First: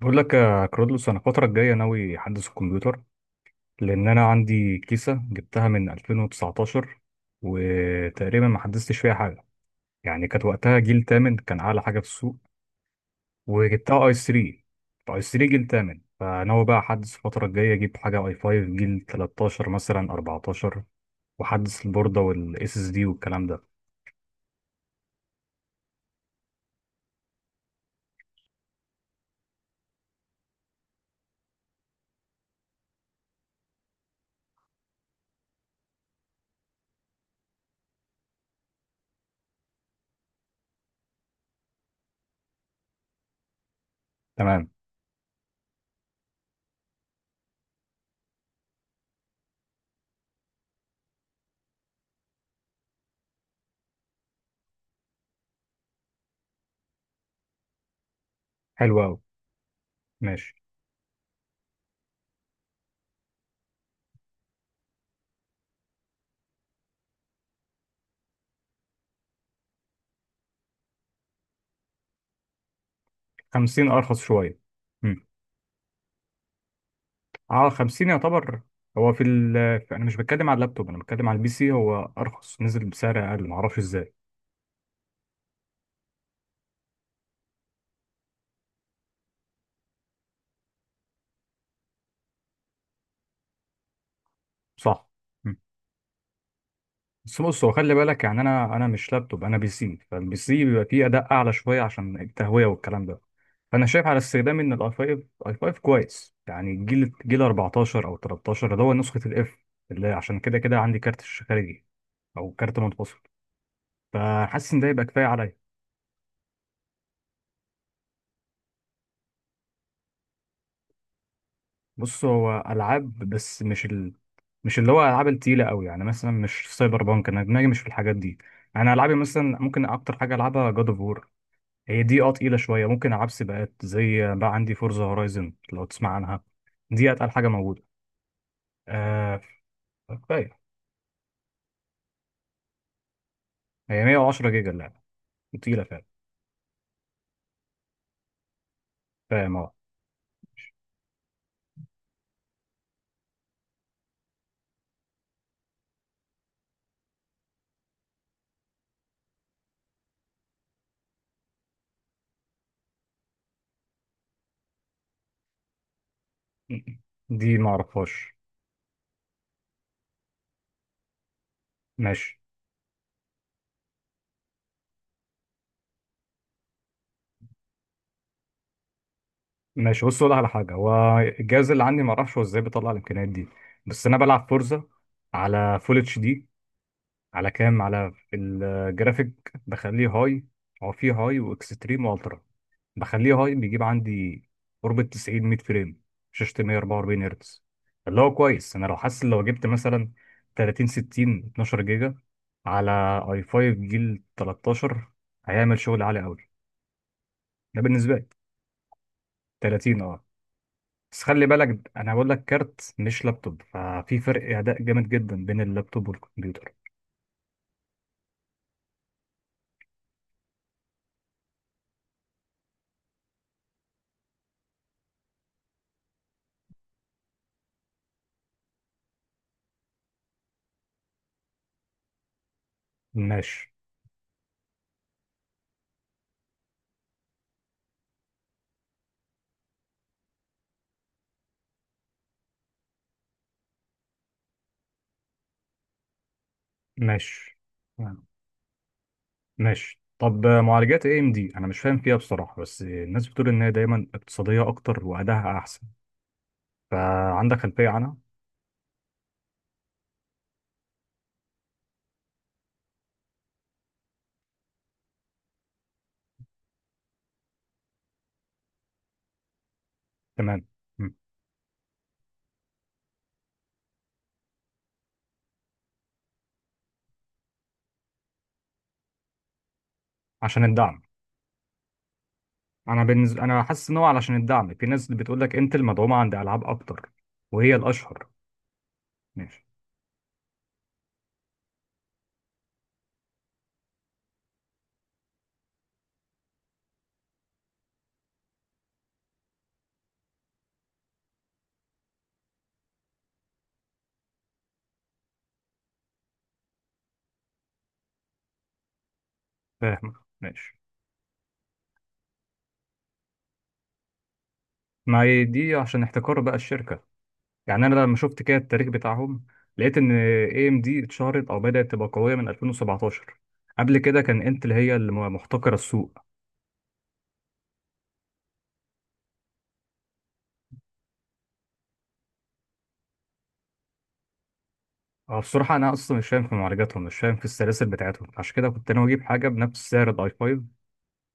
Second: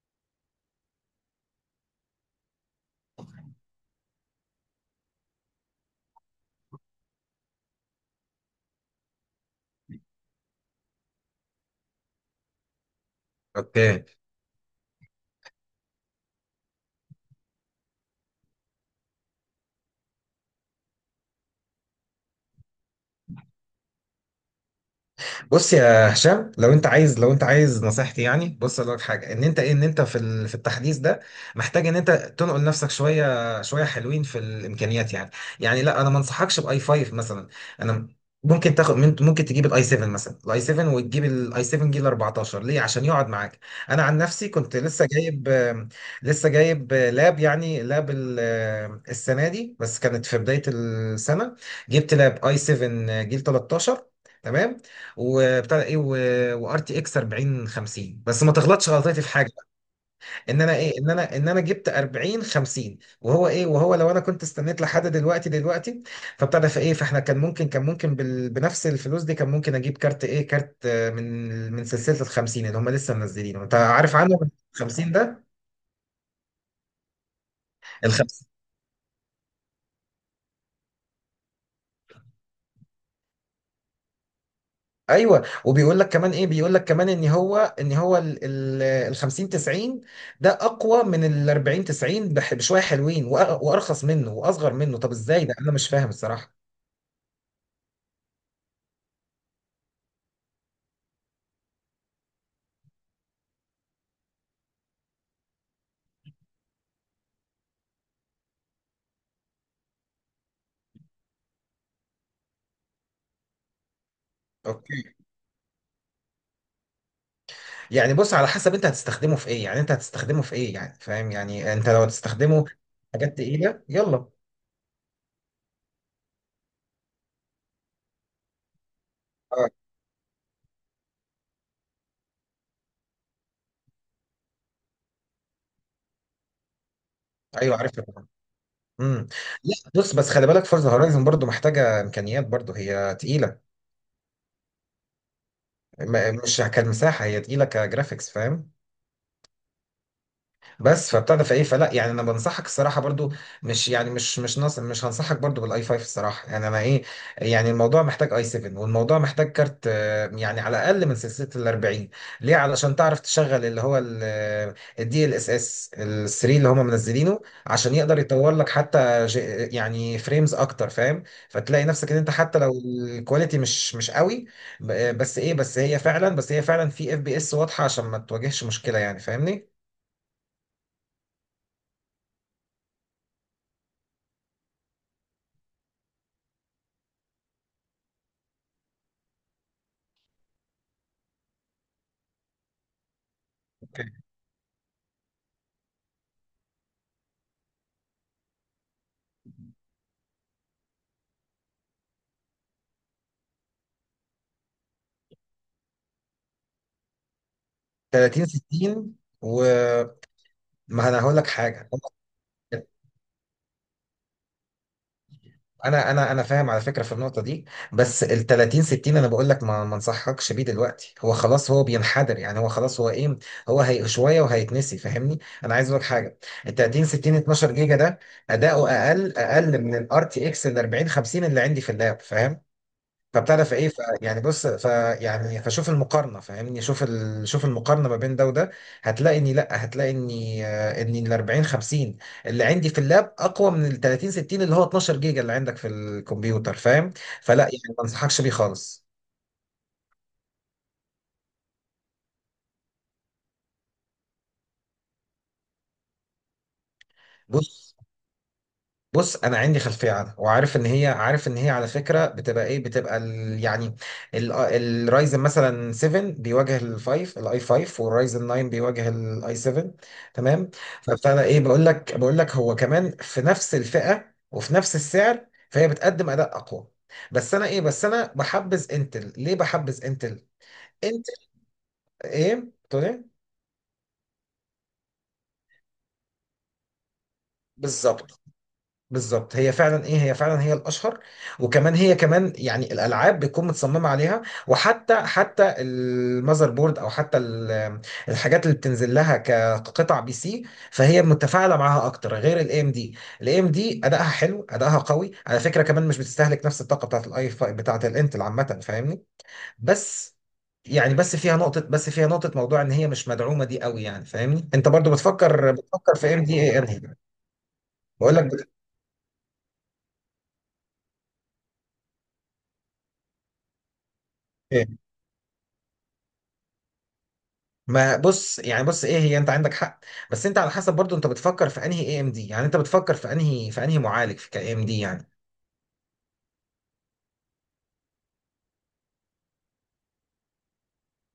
بقول لك يا كرودلوس، انا الفتره الجايه ناوي احدث الكمبيوتر، لان انا عندي كيسه جبتها من 2019، وتقريبا ما حدثتش فيها حاجه. يعني كانت وقتها جيل تامن، كان اعلى حاجه في السوق. اوكي. وجبتها اي 3، اي 3 جيل تامن، فناوي بقى احدث الفتره الجايه، اجيب حاجه اي 5 جيل 13 مثلا 14، واحدث البورده والاس اس دي والكلام ده. بص يا هشام، لو انت عايز نصيحتي. بص اقول لك حاجه، ان انت في التحديث ده محتاج ان انت تنقل نفسك شويه شويه، حلوين في الامكانيات يعني. لا، انا ما انصحكش باي 5 مثلا. انا ممكن تاخد ممكن تجيب الاي 7 مثلا، الاي 7 وتجيب الاي 7 جيل 14، ليه؟ عشان يقعد معاك. انا عن نفسي تمام. كنت لسه جايب لاب، السنه دي بس، كانت في بدايه السنه جبت لاب اي 7 جيل 13 وبتاع ده ايه وار تي اكس 40 50، بس ما تغلطش حلو قوي. غلطتي في حاجه بقى. ماشي. ان انا جبت 40 50، وهو لو انا كنت استنيت لحد دلوقتي فبتاع ده فايه فاحنا كان ممكن بنفس الفلوس دي كان ممكن اجيب كارت، كارت من سلسله ال 50 اللي هم لسه منزلينه، انت 50 عارف ارخص عنه شويه. 50 ده. اه، 50 ال يعتبر. هو في ال انا مش بتكلم على اللابتوب، انا بتكلم على البي سي. هو ارخص، نزل بسعر اقل، معرفش ازاي. ايوه، وبيقول لك كمان، ان هو ال 50 90 ده اقوى من ال 40 90 بشويه حلوين، وارخص منه واصغر منه. صح. طب ازاي ده؟ مم. انا مش فاهم الصراحه. بس بص، هو خلي بالك يعني، انا مش لابتوب، انا بي سي، فالبي سي بيبقى فيه اداء اعلى شويه عشان التهويه والكلام ده. فانا شايف على استخدام ان الاي 5، اي 5 كويس، يعني جيل 14 او 13، اللي هو نسخه الاف، اللي عشان كده كده عندي كارت شاشة خارجي، او كارت منفصل. فحاسس ان ده اوكي. يبقى كفايه عليا. بص، على حسب انت هتستخدمه في ايه. فاهم؟ انت لو بص هو هتستخدمه في العاب حاجات بس تقيله، مش يلا. مش اللي هو العاب التقيله قوي، يعني مثلا مش سايبر بانك، انا دماغي مش في الحاجات دي. انا العابي مثلا، اه، ممكن اكتر حاجه العبها جاد اوف وور، هي دي تقيله شويه. ممكن العب سباقات، زي بقى عندي فورزا هورايزن، لو تسمع عنها، دي اتقل حاجه ايوه موجوده. عارفها طبعا. امم آه. لا بص، بس خلي كفايه. بالك، فورزا هورايزن برضو محتاجه امكانيات، برضو هي تقيله. هي 110 جيجا اللعبه، تقيله فعلا. مش كمساحه، هي تقيله كجرافيكس، فاهم؟ فاهم، اه. بس فبتاع ده فايه فلا يعني انا بنصحك الصراحه برضو، مش يعني مش مش نص مش هنصحك برضو بالاي 5 الصراحه. يعني انا ايه يعني الموضوع محتاج اي 7، والموضوع محتاج كارت يعني على الاقل من سلسله ال 40، ليه؟ علشان تعرف تشغل اللي هو الدي ال اس اس ال 3 اللي هم منزلينه، دي ما عشان اعرفهاش. يقدر يطور لك حتى يعني فريمز اكتر، فاهم؟ فتلاقي نفسك ان انت ماشي. حتى لو الكواليتي مش قوي، بس هي فعلا في اف بي اس واضحه، عشان ما تواجهش مشكله، يعني فاهمني. ماشي. بص، اقول على حاجه، هو الجهاز اللي عندي ما اعرفش هو ازاي بيطلع الامكانيات دي. بس انا بلعب فورزا على فول اتش دي، على كام على في الجرافيك بخليه هاي. هو فيه هاي واكستريم والترا، بخليه هاي، بيجيب عندي قرب ال 90 100 فريم. شاشة 144 هرتز، اللي هو كويس. انا لو حاسس، لو جبت مثلا 30 60 12 جيجا على اي 5 جيل 13، هيعمل شغل عالي قوي، ده بالنسبة لي. 30 60؟ 30، اه. وما انا بس هقول خلي لك حاجه، بالك، انا بقول لك كارت مش لابتوب، ففي فرق اداء جامد جدا بين اللابتوب انا فاهم والكمبيوتر. على فكره في النقطه دي. بس ال 30 60 انا بقول لك ما انصحكش بيه دلوقتي. هو خلاص هو بينحدر، يعني هو خلاص هي شويه وهيتنسي، فاهمني؟ انا عايز اقول لك حاجه، ال 30 60 12 جيجا ده اداؤه اقل، من الار تي اكس ال 40 50 اللي عندي في اللاب، فاهم؟ ماشي. فبتعرف ايه ف يعني بص ف يعني فشوف المقارنه، فاهمني؟ شوف المقارنه ما بين ده وده، هتلاقي اني لا هتلاقي اني آه، اني ال 40 50 اللي عندي في اللاب اقوى من ال 30 60 اللي هو 12 جيجا اللي عندك في الكمبيوتر، فاهم؟ ماشي. فلا يعني ما انصحكش بيه خالص. ماشي. طب معالجات اي ام دي، انا مش فاهم فيها بصراحه، بس الناس بتقول ان هي دايما اقتصاديه اكتر، وادائها احسن. فعندك خلفيه بص عنها؟ بص انا عندي خلفيه عنها وعارف ان هي، على فكره بتبقى ايه بتبقى ال يعني الرايزن مثلا 7 بيواجه الفايف الاي 5، والرايزن 9 بيواجه الاي 7، تمام. تمام؟ مم. فابتدى ايه بقول لك بقول لك هو كمان في نفس الفئه وفي نفس السعر، فهي بتقدم اداء اقوى. بس انا بحبذ انتل. ليه بحبذ انتل؟ عشان الدعم. انتل، ايه انا بتقول ايه؟ بالنسبه، انا حاسس ان هو علشان الدعم، في ناس بتقول لك انتل مدعومه عند العاب اكتر، وهي الاشهر. بالظبط. بالظبط، ماشي. هي فعلا، هي الاشهر. وكمان هي كمان، يعني الالعاب بتكون متصممه عليها، حتى المذر بورد، او حتى الحاجات اللي بتنزل لها كقطع بي سي، فهي متفاعله معاها اكتر غير الاي ام دي. الاي ام دي ادائها حلو، ادائها قوي على فكره، كمان مش بتستهلك نفس الطاقه بتاعت الاي بتاعت الانتل عامه، فاهمني؟ فاهم. بس ماشي. فيها نقطه، موضوع ان هي مش مدعومه دي قوي، يعني فاهمني. انت برضو ما هي بتفكر، دي عشان في احتكار ام بقى دي، انهي؟ الشركه، يعني انا لما بقول شفت كده لك، التاريخ بتاعهم، لقيت ان اي ام دي اتشهرت او بدات تبقى قويه من 2017. قبل كده كان انتل هي اللي محتكره السوق. ما بص يعني بص ايه هي، انت عندك حق. بس انت على حسب برضو انت بتفكر في انهي اي ام دي، يعني انت بتفكر في انهي معالج في كاي ام دي، يعني؟ هو بصراحة أنا أصلا مش فاهم في معالجاتهم، مش فاهم في السلاسل بتاعتهم، عشان كده كنت ناوي أجيب حاجة بنفس سعر الأي 5،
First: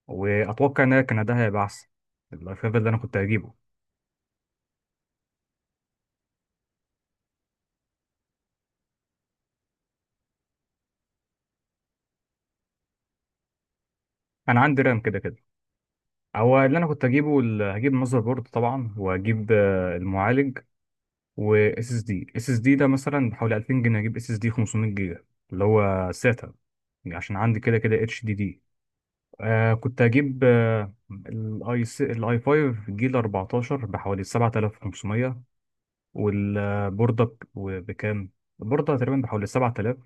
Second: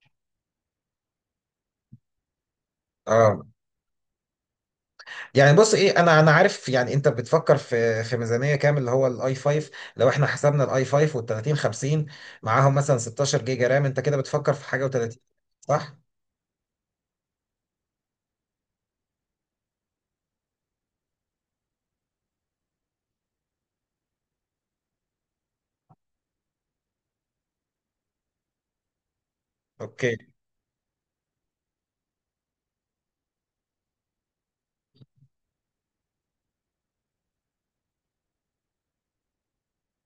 وأتوقع إن هي كان ده هيبقى أحسن. الأي 5 اللي أنا كنت اه. هجيبه. يعني بص ايه انا، عارف. يعني انت بتفكر في، ميزانيه كام اللي هو الاي 5؟ لو احنا حسبنا الاي 5 وال 30 50، معاهم مثلا 16 جيجا رام، انت كده بتفكر أنا في عندي حاجه رام و30، كده كده. صح؟ هو اللي أنا كنت هجيبه هجيب ماذر بورد طبعا، وهجيب المعالج، و اس اس دي اس اس دي ده، مثلا بحوالي 2000 جنيه، هجيب اس اس دي 500 جيجا، اللي هو ساتا، عشان عندي كده كده اتش دي دي. كنت اوكي. هجيب الاي 5 جيل 14 بحوالي 7500، والبوردة بكام؟ البوردة تقريبا بحوالي 7000،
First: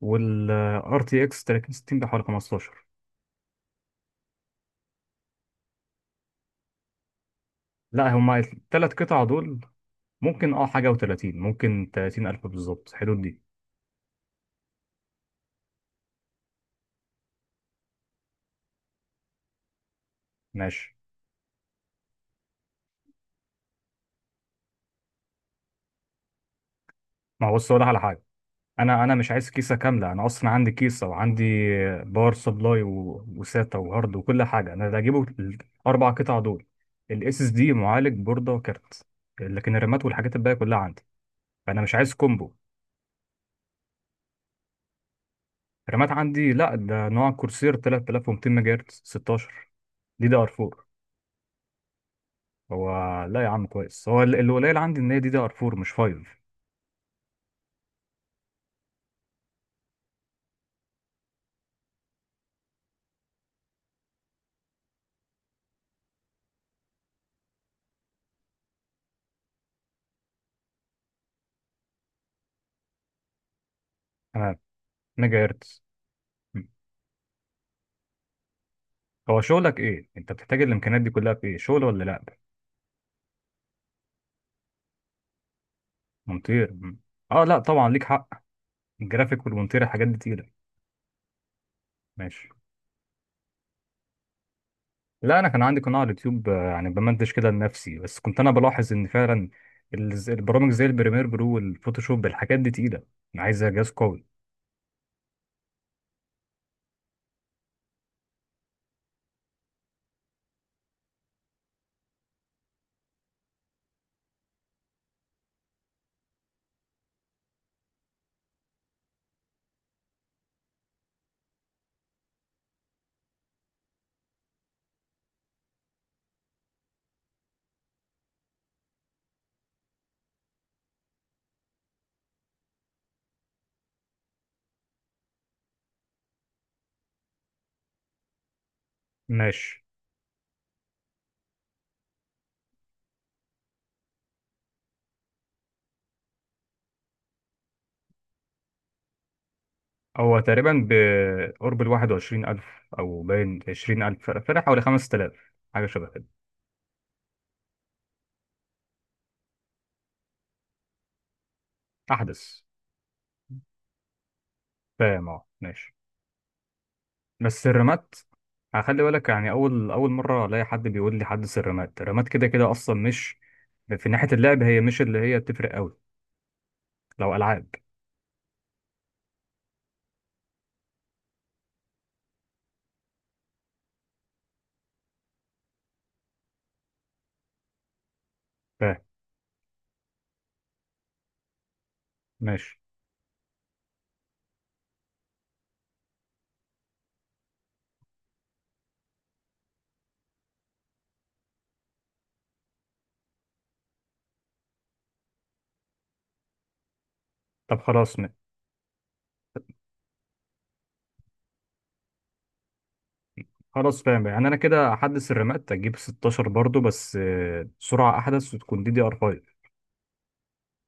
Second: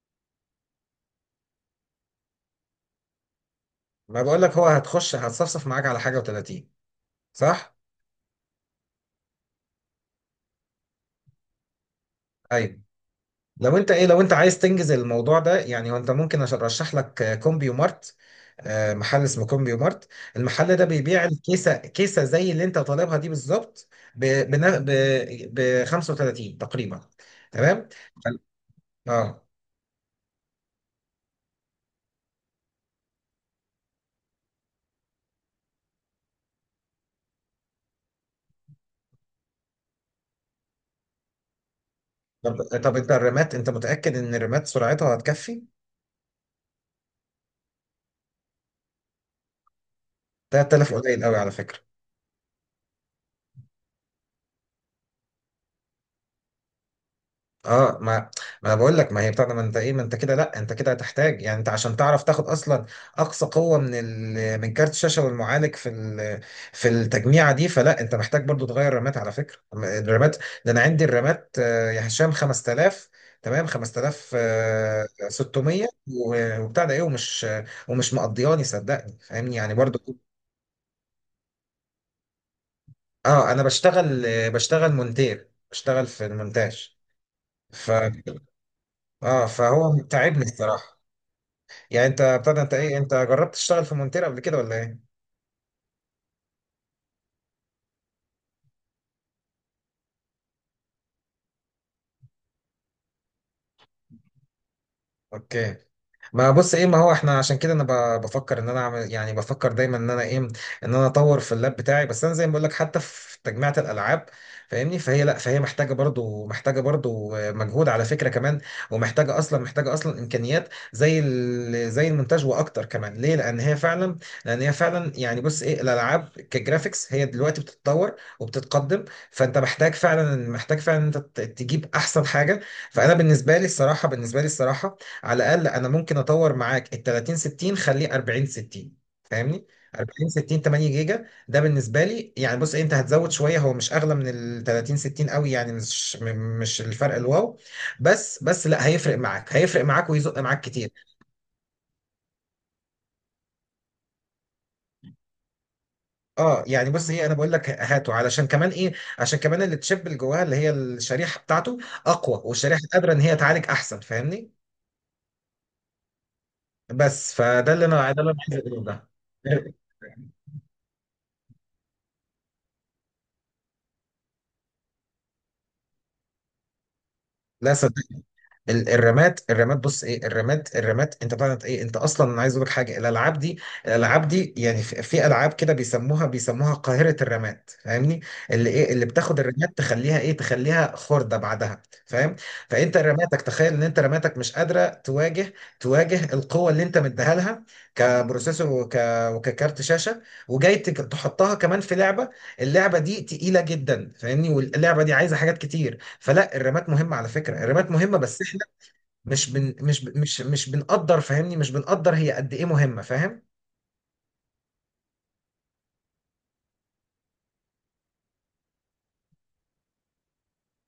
والار تي اكس 3060 بحوالي 15. ما بقول لك هو هتخش، هتصفصف معاك على حاجه و30، صح؟ لا، هما الثلاث قطع دول ممكن اه حاجة و30، ممكن 30000 ايوه. بالظبط، حدود دي. لو انت عايز تنجز الموضوع ده، يعني هو انت ممكن، عشان ارشح لك كومبيو مارت. محل اسمه كومبيو مارت. المحل ده ماشي. بيبيع الكيسه، كيسه زي اللي انت طالبها دي بالظبط، ب بنا- ب ب 35 تقريبا. ما هو بص، أقول لك تمام. على حاجة، فال- انا مش اه. عايز كيسة كاملة، انا اصلا عندي كيسة، وعندي باور سبلاي وساتا وهارد وكل حاجة، انا اللي هجيبه الاربع قطع دول، الاس اس دي، معالج، بوردة، وكارت. لكن الرامات والحاجات الباقية كلها عندي، فانا مش عايز كومبو. طب انت الرامات، انت متاكد ان الرامات سرعتها هتكفي؟ رامات عندي، لا ده نوع كورسير 3200 ميجا هرتز 16، دي دي ار 4. 3000 قليل قوي على فكره. هو، لا يا عم، كويس. هو اللي قليل عندي ان هي دي دي ار 4 مش 5. اه، ما ما انا بقول لك، ما هي بتاع ده، ما انت ايه ما انت كده، لا انت كده هتحتاج. يعني انت عشان تعرف تاخد اصلا اقصى قوه من من كارت الشاشه والمعالج في في التجميعه دي، فلا انت محتاج برضو تغير الرامات على فكره. الرامات ده انا عندي الرامات، يا هشام، 5000. تمام، تمام. ميجا هرتز. 5600 مم. وبتاع ده ايه ومش، مقضياني، صدقني هو فاهمني، يعني شغلك برضو. ايه؟ انت بتحتاج الامكانيات دي كلها في ايه، شغل ولا لا؟ اه، انا بشتغل، بشتغل مونتير، بشتغل في مونتير. المونتاج. مم. اه، لا طبعا ف، ليك حق، اه، الجرافيك والمونتير فهو الحاجات دي تعبني تقيله. الصراحه. يعني انت ماشي. بتاع ده انت ايه انت جربت تشتغل في مونتير قبل كده ولا ايه؟ لا، انا كان عندي قناه على اليوتيوب، يعني بمنتج كده لنفسي، بس كنت انا بلاحظ ان فعلا البرامج زي البريمير برو والفوتوشوب، الحاجات دي تقيله، عايزه جهاز قوي. اوكي. ما بص ايه ما هو احنا عشان كده انا بفكر ان انا اعمل، يعني بفكر دايما ان انا ايه ان انا اطور في اللاب بتاعي. بس انا زي ما بقول لك، حتى في تجميعة الالعاب، فاهمني؟ فهي لا فهي محتاجه برضو، مجهود على فكره كمان، ومحتاجه اصلا، محتاجه اصلا امكانيات زي زي المونتاج واكتر كمان. ليه؟ لان هي فعلا، يعني بص، الالعاب كجرافيكس هي دلوقتي بتتطور وبتتقدم، فانت محتاج فعلا، انت تجيب احسن حاجه. فانا بالنسبه لي الصراحه، على الاقل انا ممكن اطور معاك ال 30 60، خليه 40 60، فاهمني؟ ماشي. 40 60 8 جيجا ده، بالنسبه لي يعني بص، انت هتزود شويه، هو مش اغلى من ال 30 60 قوي يعني، مش الفرق الواو. بس لا، هيفرق معاك، هو ويزق معاك تقريبا كتير. بقرب ال 21000، أو باين 20000، فرق حوالي 5000، حاجة شبه كده. اه. يعني بص ايه انا بقول لك هاته، علشان كمان عشان كمان التشيب اللي جواها، اللي هي الشريحه بتاعته اقوى، أحدث. والشريحه قادره ان هي تعالج احسن، فاهمني؟ فاهم، أه. ماشي. بس بس فده اللي انا الرمات ده اللي انا عايز اقوله هخلي ده. بالك، يعني أول أول مرة ألاقي حد بيقول لي حدث الرمات. الرمات كده كده أصلا مش في ناحية اللعب، هي مش اللي هي بتفرق أوي لو ألعاب. لا صدق، الرماد، بص، ايه الرماد الرماد انت بتاعت ايه؟ انت اصلا، انا عايز اقول لك حاجه، الالعاب دي، يعني في، العاب كده بيسموها، قاهره الرماد، فاهمني؟ فاهم. اللي بتاخد الرماد تخليها تخليها خرده بعدها، فاهم؟ ماشي. فانت رماتك، تخيل ان انت رماتك مش قادره تواجه، القوه اللي انت مديها لها، كبروسيسور وككارت شاشه، وجاي تحطها كمان في لعبه. اللعبه دي تقيله جدا، فاهمني؟ واللعبه دي عايزه حاجات كتير، فلا الرمات مهمه على فكره، طب الرمات مهمه. خلاص بس، مش بن مش ب- مش مش بنقدر فاهمني، مش بنقدر، هي قد ايه مهمه، فاهم؟ خلاص فاهم. يعني أنا كده أحدث الرمات، أجيب 16 برضو، بس سرعة أحدث وتكون دي دي ار 5.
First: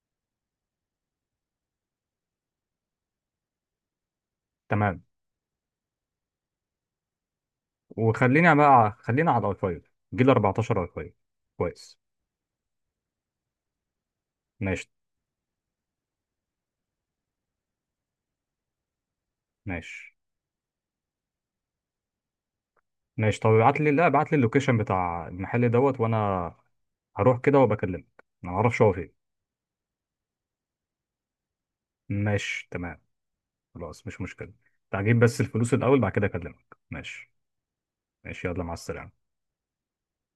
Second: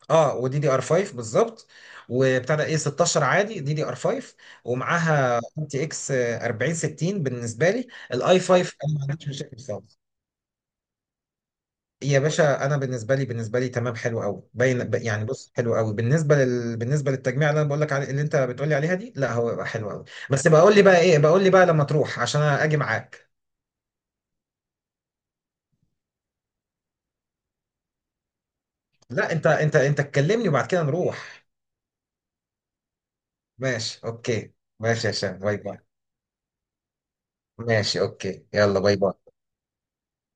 اه، ودي دي ار 5 بالظبط، وبتاع ده ايه 16 عادي دي دي ار 5، تمام. ومعاها ار تي اكس 4060 بالنسبه لي. الاي وخلينا 5؟ انا بقى ما عنديش خلينا على الاي مشاكل 5 خالص. جيل 14، اي 5 كويس. يا باشا انا بالنسبه لي، تمام حلو قوي، باين ماشي. يعني بص حلو قوي بالنسبه بالنسبه للتجميع اللي انا بقول لك عليه، اللي انت بتقول لي عليها دي، لا هو يبقى حلو قوي. ماشي. بس بقول لي بقى لما تروح عشان انا اجي معاك. ماشي. طب ابعت لي لا، ابعت لي اللوكيشن بتاع المحل دوت، وانا هروح كده وبكلمك، انا ما اعرفش هو فين. لا انت، انت تكلمني وبعد كده نروح. ماشي تمام. ماشي، خلاص، مش مشكلة. اوكي. ماشي يا تعجيب هشام، بس باي الفلوس باي. الاول، بعد كده اكلمك. ماشي. ماشي اوكي، ماشي يلا، مع يلا باي باي. السلامة.